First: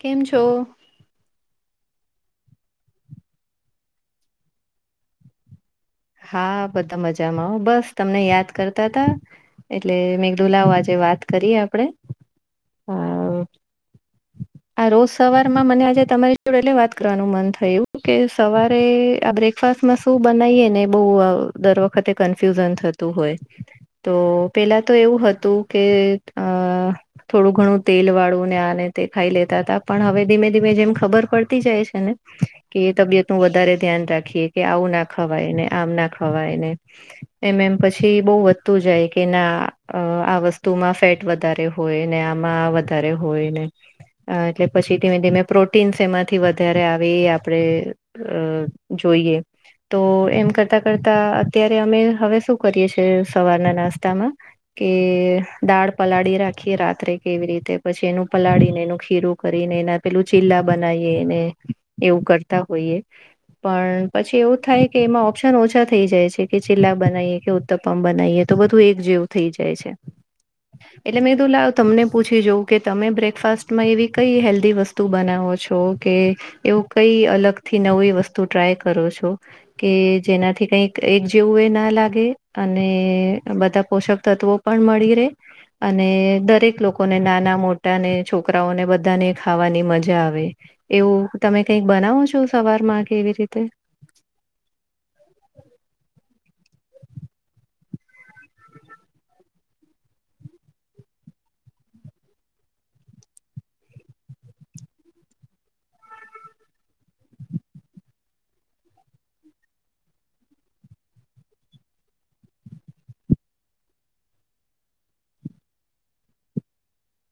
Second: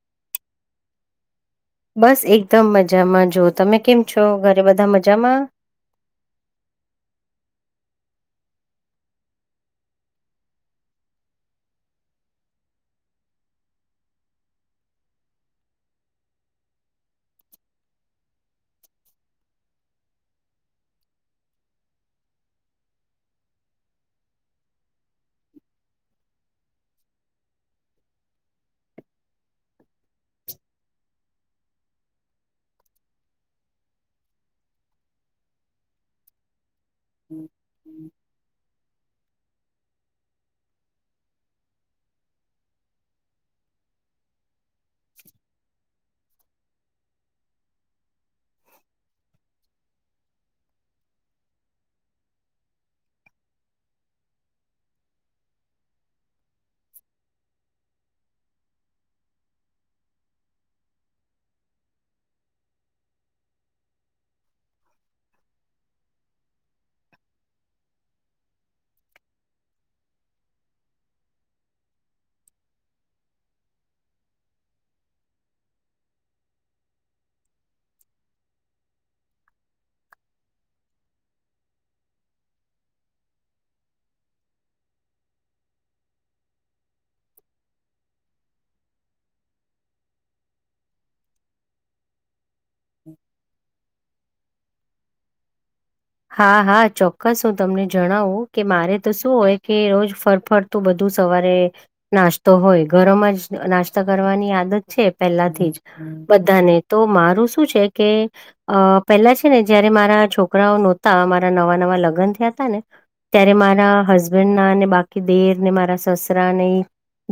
કેમ છો? બસ, એકદમ મજામાં. જો, તમે કેમ છો? ઘરે બધા મજામાં? હા, બધા મજામાં. બસ, તમને યાદ કરતા હતા. એટલે મેદુલાઓ, આજે વાત કરીએ આપણે, હા. હમ.. [inaudible] આ રોજ સવારમાં મને આજે તમારી જોડે એટલે વાત કરવાનું મન થયું, કે સવારે આ ફરસાણમાં શું બનાવીએ ને, બઉ અ દર વખતે કન્ફ્યુઝન થતું હોય. તો પહેલાં તો એવું હતું કે અ. થોડું ઘણું તેલવાળું ને, આને તે ખાઈ લેતા હતા. પણ હવે ધીમે ધીમે જેમ ખબર પડતી જાય છે ને. કે એ તબિયતનું વધારે ધ્યાન રાખીએ, કે આવું ન ખવાય ને, આમ ન ખવાય ને. એમ એમ પછી બઉ વધતું જાય કે ના, આ વસ્તુ મા ફેટ. વધારે હોય ને, આમાં વધારે હોય ને. એ, એટલે પછી ધીમે ધીમે પ્રોટીનશ એમાંથી વધારે આવે ઇ આપણે. અ, જોઈએ તો એમ કર. કરતાં કરતાં અત્યારે અમે હવે શું કરીએ છીએ, સવારના નાસ્તામાં? કે દાળ પલાળી રાખીએ રાત્રે, કેવી રીતે? પછી એનું પલાળીને એનું ખીરું કરીને એના પેલું ચીલા બનાવીએ ને, એવું કરતા હોઈએ. પણ પછી એવું થાય કે એમાં ઓપ્શન ઓછા થઈ જાય છે કે ચીલા બનાવીએ કે ઉત્તપમ બનાવીએ, તો બધું એક જેવું થઈ જાય છે. [unintelligible] એટલે મેં તો તમને લાવ પૂછું જાઉં કે તમે બ્રેકફાસ્ટમાં એવી કઈ હેલ્ધી વસ્તુ બનાવો છો કે એવું કંઈ અલગથી નવી વસ્તુ ટ્રાય કરો છો કે જેનાથી કંઈક એક જેવું ના લાગે અને બધાં તત્વો પણ મળી રે. અને દરેક લોકોને, નાના-મોટા ને છોકરાઓને, બધાને ખાવાની મજા આવે. એવું તમે કંઈક બનાવો છો સવારમાં, કે એવી રીતે? હા, હા, ચોક્કસ હું તમને જણાવું કે મારે તો શું હોય કે રોજ ફરફર તું બધું સવારે નાસ્તો હોય, ઘરમાં જ નાસ્તો કરવાની આદત છે પહેલાથી જ. બધાને તો મારું શું છે કે અહ પહેલાં છે ને, જ્યારે મારા છોકરાઓ નહોતા, મારા નવા નવા લગ્ન થયા હતા ને ત્યારે મારા હસબન્ડના ને બાકી દિયર ને મારા સસરા ને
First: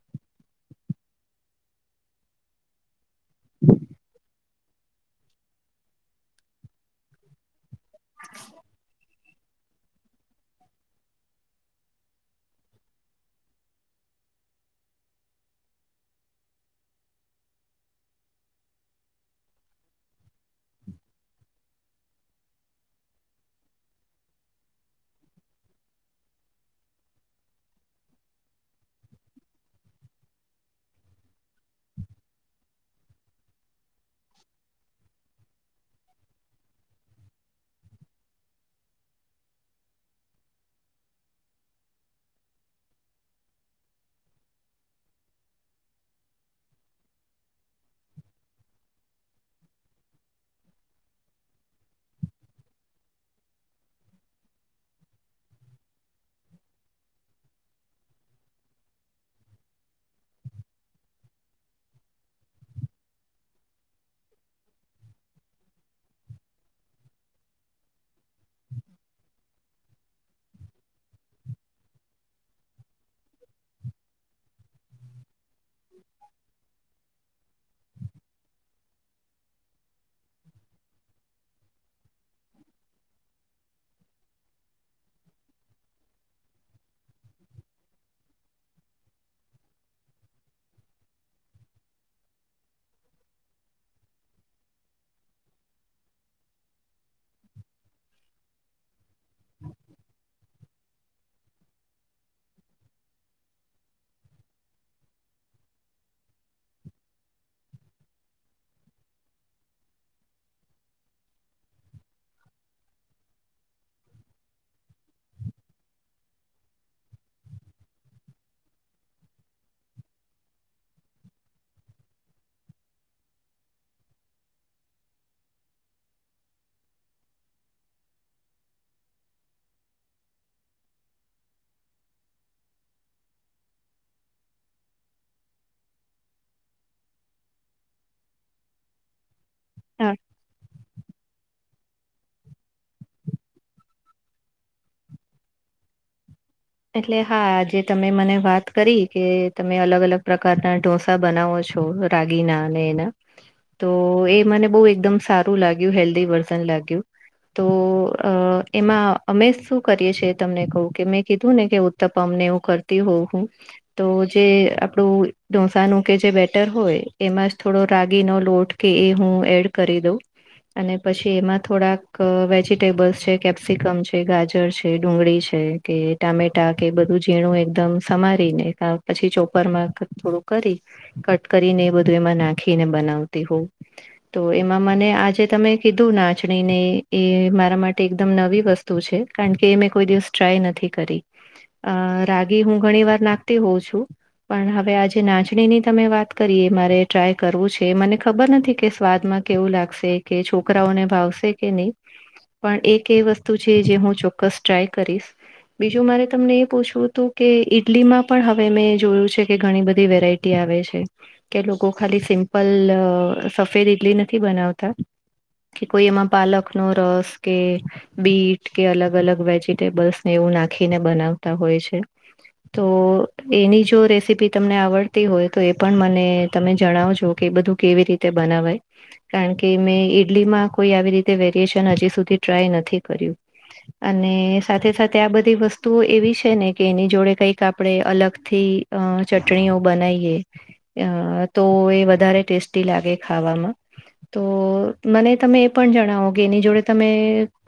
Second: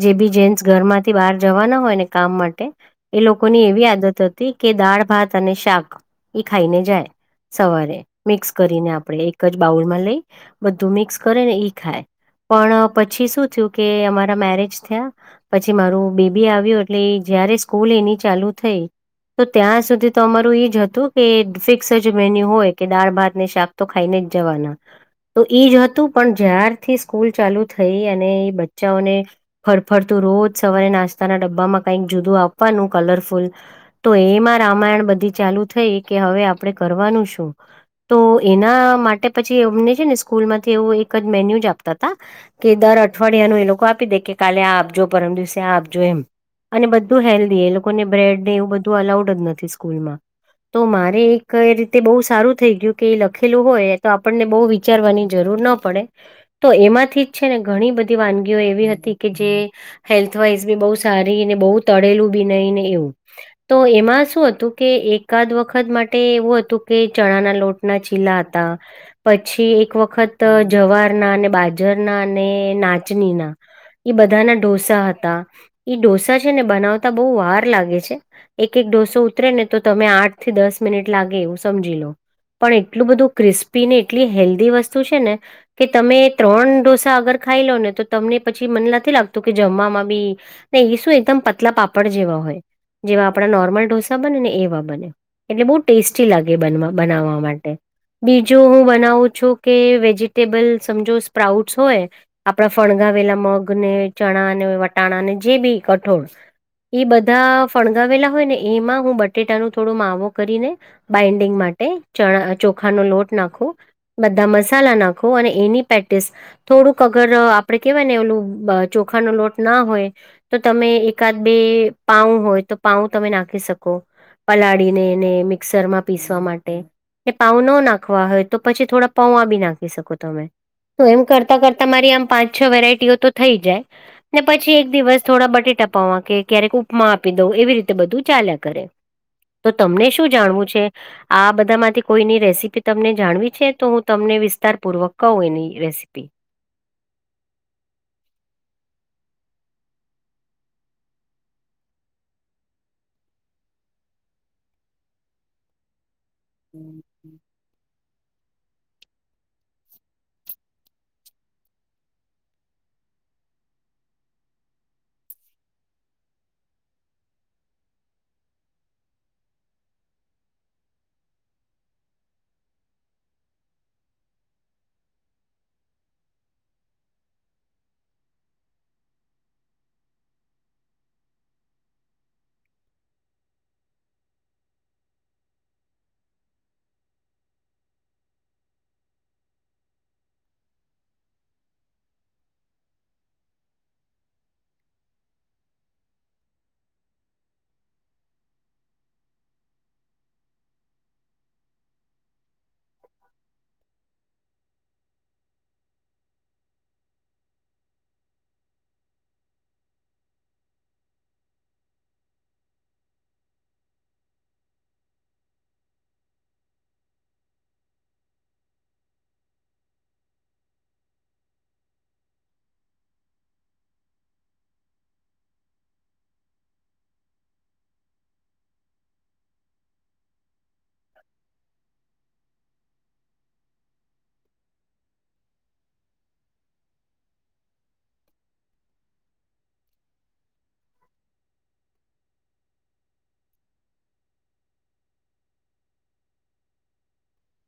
જે બી જેન્ટ્સ ઘરમાંથી બહાર જવાના હોય ને, કામ માટે, એ લોકોની એવી આદત હ તી કે દાળ-ભાત અને શાક એ ખાઈને જાય સવારે, મિક્સ કરીને આપડે એક જ બાઉલમાં લઈ બધું મિક્સ કરે ને, ઈ ખાય. પણ પછી શું થયું કે અમારા મેરેજ થયા પછી મારું બેબી આવ્યું, એટલે જ્યારે સ્કૂલ એની ચાલુ થઈ તો ત્યાં સુધી તો અમારું એ જ હતું કે ફિક્સ જ મેન્યુ હોય કે દાળ ભાત ને શાક તો ખાઈને જ જવાના. તો એ જ હતું, પણ ચાલુ થઈ અને એ બચ્ચા ઓને ફરફરતું રોજ સવારે નાસ્તાના ડબ્બામાં કઈક જુદું આપવાનું કલરફુલ તો એમાં રામાયણ બધી ચાલુ થઈ કે હવે આપડે કરવાનું શું? તો એના માટે પછી અમને છે ને સ્કૂલ માંથી એવુ એક જ મેન્યુ જ આપતા તા કે દર અઠવાડિયાનું એ લોકો આપી દે કે કાલે આ આપજો પરમ દિવસે આ આપજો એમ. અને બધું હેલ્ધી એ લોકોને બ્રેડ ને એવું બધું અલાઉડ જ નથી સ્કૂલમાં. તો મારે એક રીતે બહુ સારું થઈ ગયું કે એ લખેલું હોય તો આપણને બહુ વિચારવાની જરૂર ન પડે. તો એમાંથી છે ને બધી વાનગીઓ એવી હતી કે જે હેલ્થવાઈઝ બી બહુ સારી ને બહુ તળેલું બી નઈ ને એવું. તો એમાં શું હતું કે એકાદ વખત માટે એવું હતું કે ચણા ના લોટના છીલા હતા પછી એક વખત જવારના અને બાજરના અને નાચનીના એ બધાના ઢોસા હતા. ઈ ઢોસા છે ને બનાવતા બહુ વાર લાગે છે એક એક ઢોસો ઉતરે ને તો તમે આઠ દસ મિનિટ લાગે એવું સમજી લો. પણ એટલું બધું ક્રિસ્પી ને એટલી હેલ્ધી વસ્તુ છે ને કે તમે ત્રણ ઢોસા અગર ખાઈ લો ને તો તમને પછી મને નથી લાગતું કે જમવામાં બી ને એ શું એકદમ પતલા પાપડ જેવા હોય જેવા આપડા નોર્મલ ઢોસા બને ને એવા બને. એટલે બહુ ટેસ્ટી લાગે બનવા બનાવવા માટે. બીજું હું બનાવું છું કે વેજીિટેબલ સમજો સ્પ્રાઉટ્સ હોય આપડા ફણગાવેલા મગ ને ચણા ને વટાણાને જે બી કઠોળ ઈ બધા ફણગાવેલા હોય ને એમાં હું બટેટા ન થોડો માવો કરી ને બાઈન્ડિંગ માટે ચણા અહ ચોખા નો લોટ નાખું બધા મસાલા નાખો અને એની પે્ટિસ થોડુંક અગર અહ આપડે કેવાય ને એલું બ ચોખાનો લોટ ના હોય તો તમે એકાદ બે પાઉ હોય તો પાઉ તમે નાખી શકો. પલાળીને એને મિક્સર માં પીસવા માટે. એ પાઉ ન નાખવા હોય તો પછી થોડા પૌવા બી નાખી શકો તમે. તો એમ કરતાં કરતા મારી પાંચ છ વેરાયટી તો થઈ જાય. ને પછી દિવસ થોડા બટેટા પવા કે ક્યારેક ઉપમા આપી દઉં એવી રીતે બધું કરે. [inaudible] તો તમને શું જાણવું છે? આ બધા માંથી કોઈની રેસીપી તમને જાણવી છે તો હું તમને વિસ્તાર પૂર્વક કહું એની રેસીપી. એટલે હા આજે તમે મને વાત કરી કે તમે અલગ અલગ પ્રકારના ઢોસા બનાવો છો રાગીના અને એના. તો એ મને બહુ એકદમ સારું લાગ્યું હેલ્ધી વર્ તો, એમાં અમે શું કરીએ છી તમને કહ કે મે કીધું ને કે ઉત્તપ અમને એવું કરતી હોવ હું.. તો જે આપણું ઢોસાનું કે જે બેટર હોય એમાં જ થોડો રાગીનો લોટ. કે એ હું એડ કરી દઉં. અને પછી એમાં થોડાક વેજીિટેબલ્સ છે કેપ્સિકમ છે ગાજર છે ડુંગળી છે. કે ટામેટા બધું ઝીણું એકદમ પછી ચોપરમાં થોડું કરી. કટ કરીને એ બધું એમાં નાખીને બનાવતી હોઉ. તો એમાં મને આજે તમે કીધું નાચણી ને એ મારા માટે એકદમ નવી વસ્તુ કારણ કે એ મે કોઈ દિવસ ટ્રાય નથી કરી. અ રાગી ઘણી વાર નાખતી છું. પણ હવે આજે નાચણીની તમે વાત કરીએ મારે ટ્રાય કરવું છે મને ખબર નથી કે સ્વાદમાં લાગશે છોકરાઓને ભાવશે કે નહી. પણ એક વસ્તુ છે હું ચોક્કસ ટ્રાય કરીશ. બીજું મારે તમને એ પૂછવું હતું કે ઈડલીમાં પણ હવે મેં જોયું છે કે ઘણી બધી વેરાયટી આવે છે. કે એ લોકો ખાલી સિમ્પલ સફેદ ઈડલી નથી બનાવતા. કે કોઈ એમા પાલકનો રસ કે બીટ કે અલગ અલગ વેજીટેબલ્સને એવું નાખીને બનાવતા હોય છે. તો એની જો રેસીપી તમને આવડતી હોય તો એ પણ મને તમે જણાવજો કે બધું કેવી રીતે બનાવાય, કારણ કે મે ઈડલીમાં કોઈ આવી રીતે વેરિએેશન હજી સુધી ટ્રાય નથી કર્યું, અને સાથે સાથે આ બધ ઈ વસ્તુઓ એવી છે ને કે એની જોડે કઈક આપણે અલગ થી અ ચટણીઓ બનાવીએ. અ તો એ વધારે ટેસ્ટી લાગે ખાવામાં. તો મને તમે એ પણ જણાવો કે એની જોડે તમે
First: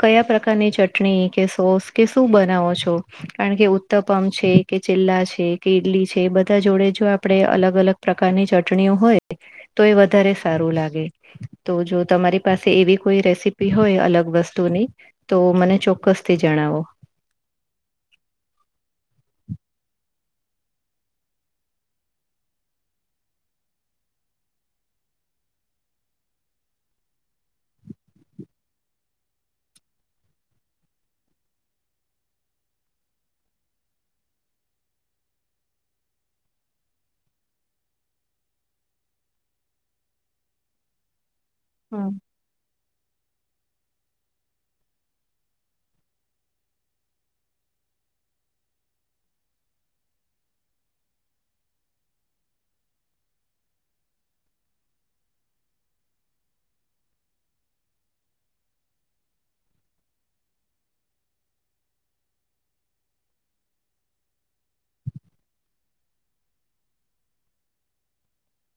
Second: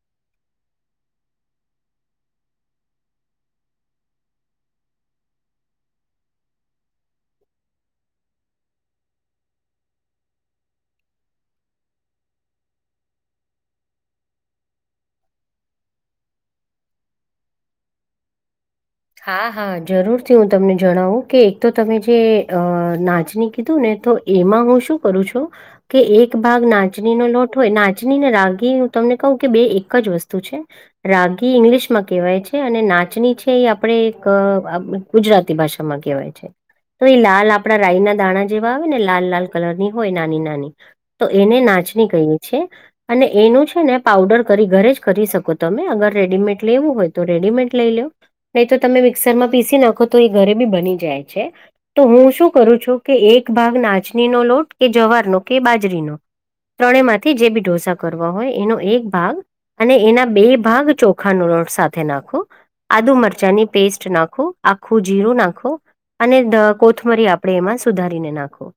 કયા પ્રકારની ચટ ટણી સોસ કે શું બનાવો? છો કારણ કે ઉતપમ છે કે ચેલા છે કે ઈડલી છે બધા જોડે જો આપડે અલગ અલગ પ્રકારની ચટણીઓ હોય, તો એ વધારે સારું લાગે. તો જો તમારી પાસે એવી કોઈ રેસીપી હોય અલગ વસ્તુની. તો મને ચોક્કસથી જણાવો. હા હા જરૂરથી હું તમને જણાવું કે એક તો તમે જે અ નાચણી કીધું ને તો એમાં હું શું કરું છું. કે એક ભાગ નાચનીનો લોટ હોય નાચની ને રાગી હું તમને કહું કે બે એક જ વસ્તુ છે. રાગી ઈંગ્લિશમાં કહેવાય છે અને નાચની છે છે એ આપણે એક ગુજરાતી ભાષામાં કહેવાય છે. તો એ લાલ આપણા રાયના દાણા જેવા આવે ને લાલ લાલ કલર ની હોય નાની નાની. તો એને નાચની હમ કહીએ છીએ. અને એનું છે ને પાવડર કરી ઘરે જ કરી શકો તમે અગર રેડીમેડ લેવું હોય તો રેડીમેડ લઈ લ્યો. નહી તો તમે મિક્સરમાં પીસી નાખો તો એ ઘરે બી બની જાય છે. તો હું શું કરું છું કે એક ભાગ નાચનીનો લોટ કે જવારનો કે બાજરીનો. ત્રણેયમાંથી જે બી ઢોસા કરવા હોય એનો એક ભાગ. અને એના બે ભાગ ચોખાનો લોટ સાથે નાખુ, આદુ મર ચાની પેસ્ટ નાખુ આખું જીરું નાખુ. અને કોથમરી આપણે એમાં સુધારીને નાખો.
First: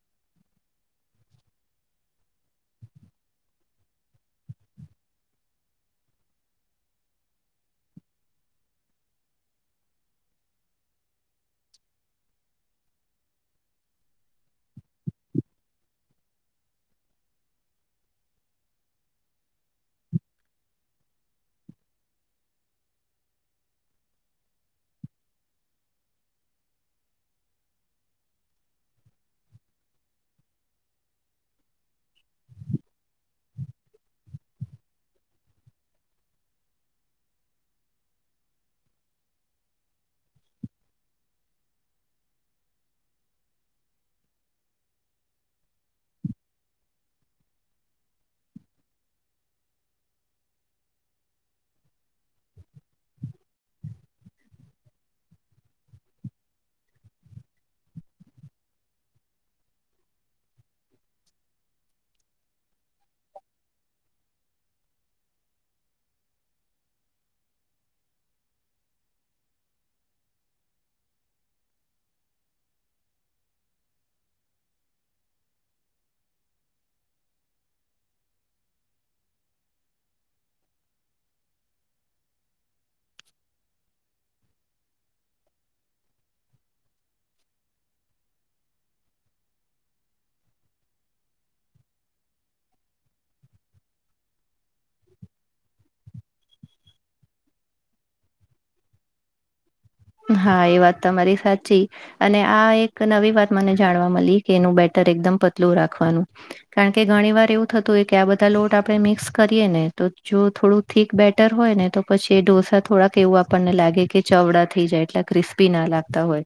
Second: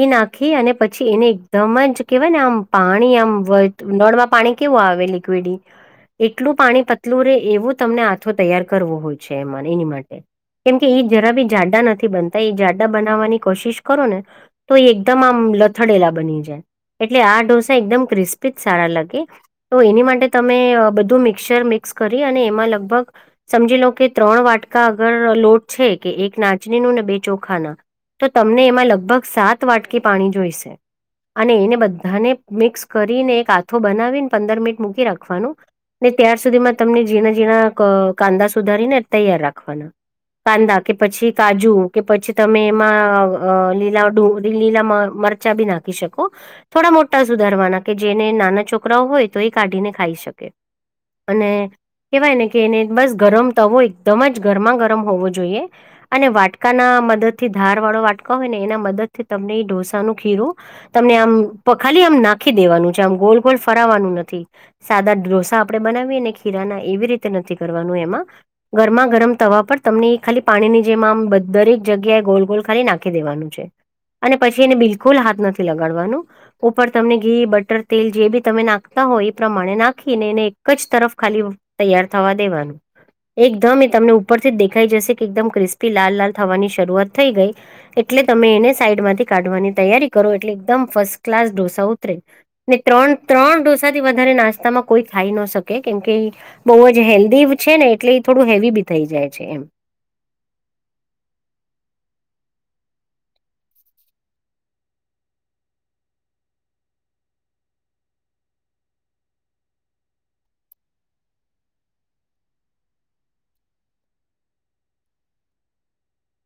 એ નાખી અને પછી એને એકદમ જ કેવાયને આમ પાણી આમ નળમાં પાણી કેવું આવે લિક્વિડી, એટલું પાણી પતલું રે એવું તમને આથો તૈયાર કરવો હોય છે એમાંને એની માટે. કેમ કે એ જરા બી જાડા નથી બનતા એ જાડા બનાવવાની કોશિશ કરો ને. તો એ એકદમ આમ લથડેલા બની જાય. એટલે આ ઢોસા એકદમ ક્રિસ્પી જ સારા લાગે. તો એની માટે તમે બધું મિક્સર મિક્સ કરી અને એમાં લગભગ સમજી લો કે ત્રણ વાટકા આગળ લોટ છે કે એક નાચનીનું ને બે ચોખાના. તો તમને એમાં લગભગ સાત વાટકી પાણી જોઈશે. અને એને બધાને મિક્સ કરીને એક આથો બનાવીને પંદર મિનિટ મૂકી રાખવાનું. ને ત્યાર સુધીમાં તમને ઝીણા ઝીણા ક કાંદા સુધારી ને તૈયાર રાખવાના. કાંદા કે પછી કાજુ કે પછી તમે એમાં અ લીલા ડુંગળી લીલા મર ચા બી નાખી શકો. થોડા મોટા સુધારવાના કે જેને નાના છોકરાઓ હોય તો એ કાઢીને ખાઈ શકે. અને, કેવાય ને કે એને બસ ગરમ તવો એકદમ જ ગરમા ગરમ હોવો જોઈએ. અને વાટકાના મદદ થી ધાર વાળો વાટકો હોય ને એના મદદથી તમને એ ઢોસાનું ખીરું. તમને આમ ખાલી આમ નાખી દેવાનું છે. આમ ગોલ ગોલ ફરાવાનું નથી. સાદા ઢોસા આપડણે બનાવીએ ને ખીરાના એવી રીતે નથી કરવાનું એમાં. ગરમા ગરમ તવા પર તમને ખાલી પાણીની જેમ આમ દરેક જગ્યાએ ગોલ ગોલ ખાલી નાખી દેવાનું છે. અને પછી એને બિલકુલ હાથ નથી લગાડવાનું. ઉપર તમને ઘી બટર તેલ જે બી તમે નાખતા હોય એ પ્રમાણે નાખીને એને એક જ તરફ ખાલી તૈયાર થવા દેવાનું. એકદમ એ તમને ઉપરથી જ દેખાઈ જશે કે એકદમ ક્રિસ્પી લાલ લાલ થવાની શરૂઆત થઈ ગઈ. એટલે તમે એને સાઈડમાંથી કાઢવાની તૈયારી કરો એટલે એકદમ ફર્સ્ટ ક્લાસ ઢોસા ઉતરે. ને ત્રણ ત્રણ ડોસાથી વધારે નાસ્તામાં કોઈ ન કેમકે, બહુ જ હેલ્થ દીવ છે ને એટલે એ થોડું હેવી બી થઈ જાય છે એમ. હા એ વાત તમારી સાચી. અને આ એક નવી વાત મને જાણવા મળી કે એનું બેટર એકદમ પતલું રાખવાનું. કારણ કે ઘણી વાર એવું થતું હોય કે આ બધા લોટ આપે મિક્સ કરીએ ને તો જો થોડું ઠીક બેટર હોય ને તો પછી એ ઢોસા થોડાક એવું આપણને લાગે કે ચવડા થઈ જાય એટલે ક્રિસ્પી ના લાગતા હોય.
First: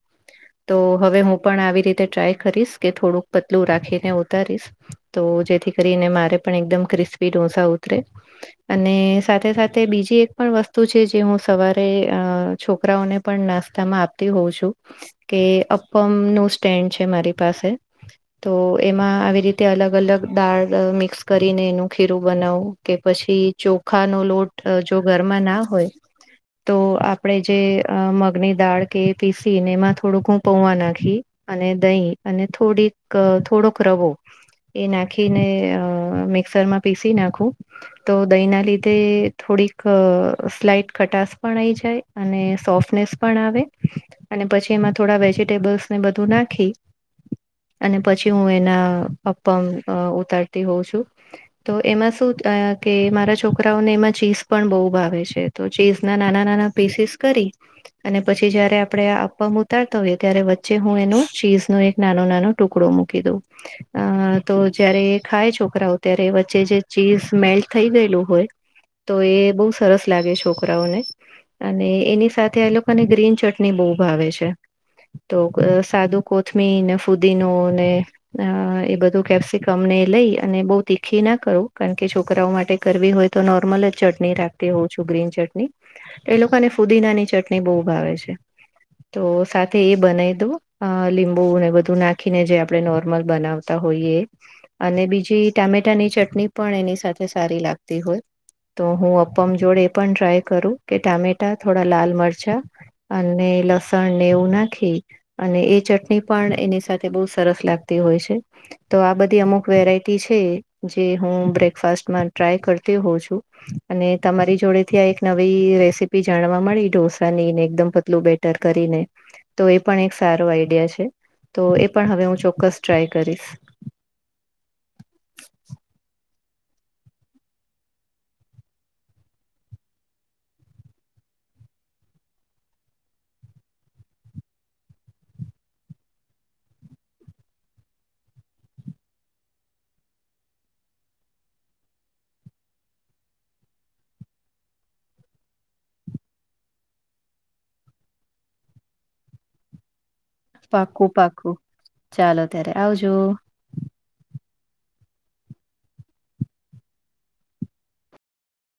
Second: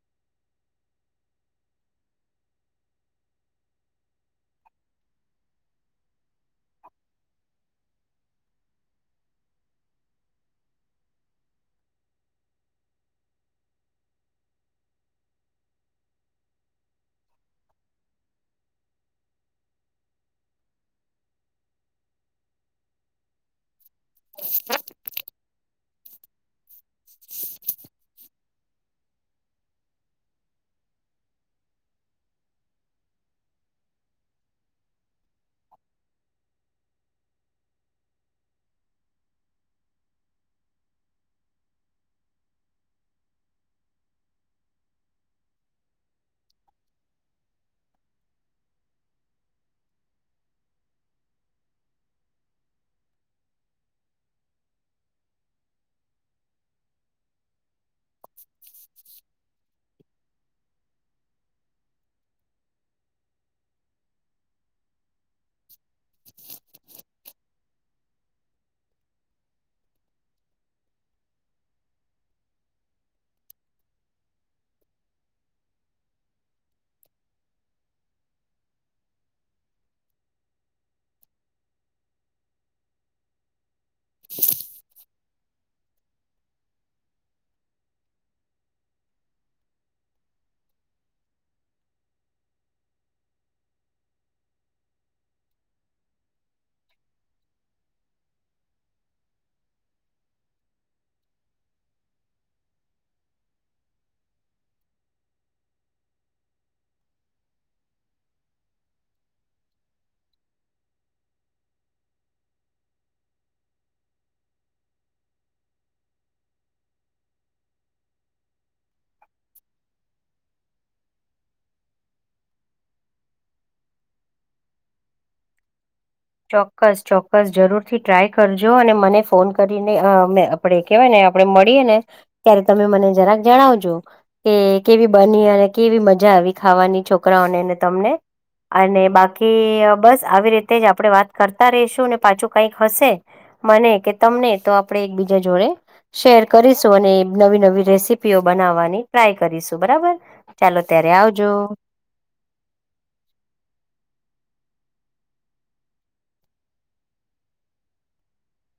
તો હવે હું પણ આવી રીતે ટ્રાય કરીશ કે થોડુંક પતલું રાખીને ઉતારીશ. તો જેથી કરીને મારે પણ એકદમ ક્રિસ્પી ઢોસા ઉતરે. અને સાથે સાથે બીજી એક પણ વસ્તુ છે જે હું સવારે અ છોકરાઓને પણ નાસ્તામાં આપતી હોઉ છું, કે અપ્પમ નું સ્ટેન્ડ છે મારી પાસે. તો એમાં આવી રીતે અલગ અલગ દાળ મિક્સ કરીને એનું ખીરું બનાવું કે પછી ચોખા નો લોટ જો ઘરમાં ના હોય તો આપણેે જે- અ મગની દાળ કે પીસીને એમાં થોડુંક હું પૌવા નાખી અને દહીં અને થોડીક થોડોક રવો એ મિક્સરમાં નાખું તો દહી ના લીધે થોડીક સ્લાઈટ ખટાસ પણ આઈ જાય અને સોફનેસ પણ આવે અને પછી એમાં થોડા વેજીટેબલ્સ ને બધું નાખી અને પછી હું એના અપ્પમ ઉતારતી હોઉં છું તો એમાં શું કે મારા છોકરાઓને એમાં ચીઝ પણ બહુ ભાવે છે. તો ચીઝ ના નાના નાના પીસીસ કરી અને પછી જયારે આપડણે આ આપવામાં ઉતારતા હોઈએ ત્યારે વચ્ચે હું એનું ચીઝ ન એક નાનો નાનો- ટુકડો મૂકી દઉં અ તો જયારે એ ખાય છોકરાઓ ત્યારે વચ્ચે જે ચીઝ મેલ્ટ થઈ ગયેલું હોય તો એ બહુ સરસ લાગે છોકરાઓને અને એની સાથે ત્યાં એ લોકોને ગ્રીન ચટણી બહુ ભાવે છે. તો સાદુ કોથમીર ને ફુદીનો ને અ એ બધું કેપ્સિકમને લઈ અને બઉ તીખી ના કરું કારણ કે છોકરાઓ માટે કરવી હોય તો નોર્મલ જ ચટણી રાખતી હોઉં છું ગ્રીન ચટણી એ લોકોને ફુદીનાની ચટણી બહુ ભાવે છે. તો સાથે એ બનાવી દઉ લીંબુને બધું નાખીને જે આપડણે નોર્મલ બનાવે હોએ અને બીજી ટામેટાની ચટણી પણ એની સાથે સારી લાગતી હોય તો હું અપ્પમ જોડે એ પણ ટ્રાય કરું કે ટામેટા થોડા લાલ મરચા અને લસણ નેવું નાખી અને એ ચટણી એની સાથે બહુ સરસ લાગતી હોય છે તો આ બધી અમુક વેરાયટી છે જે હું બ્રેકફાસ્ટમાં ટ્રાય કરતી હોઉં છું. અને તમારી જોડે થી આ એક નવી રેસીપી જાણવા મળી ઢોસા ને એકદમ પતલું બેટર કરીને- તો એ પણ એક સારો આઈડિયા છે તો એ પણ હવે હું ચોક્કસ ટ્રાય કરીશ ચોક્કસ ચોક્કસ જરૂરથી ટ્રાય કરજો અને મને ફોન કરીને [inaudible] પણ એ કેહેવાયને આપડે મળીએ ને ત્યારે મને જરાક જણાવજો કે કેવી બની અને કેવી મજા આવી ખાવાની છોકરાઓનેને તમને અને બાકી બસ આવી રીતે જ આપણે વાત કરતા રહીશું ને પાછું કઈક હશે મને કે તમને તો આપડે એકબીજા જોડે શેર કરીશું અને નવી નવી રેસીપીઓ બનાવવાની ટ્રાય કરીશું બરાબર ચાલો પાકું ત્યારે આવજો પાકું ચાલો ત્યારે આવજો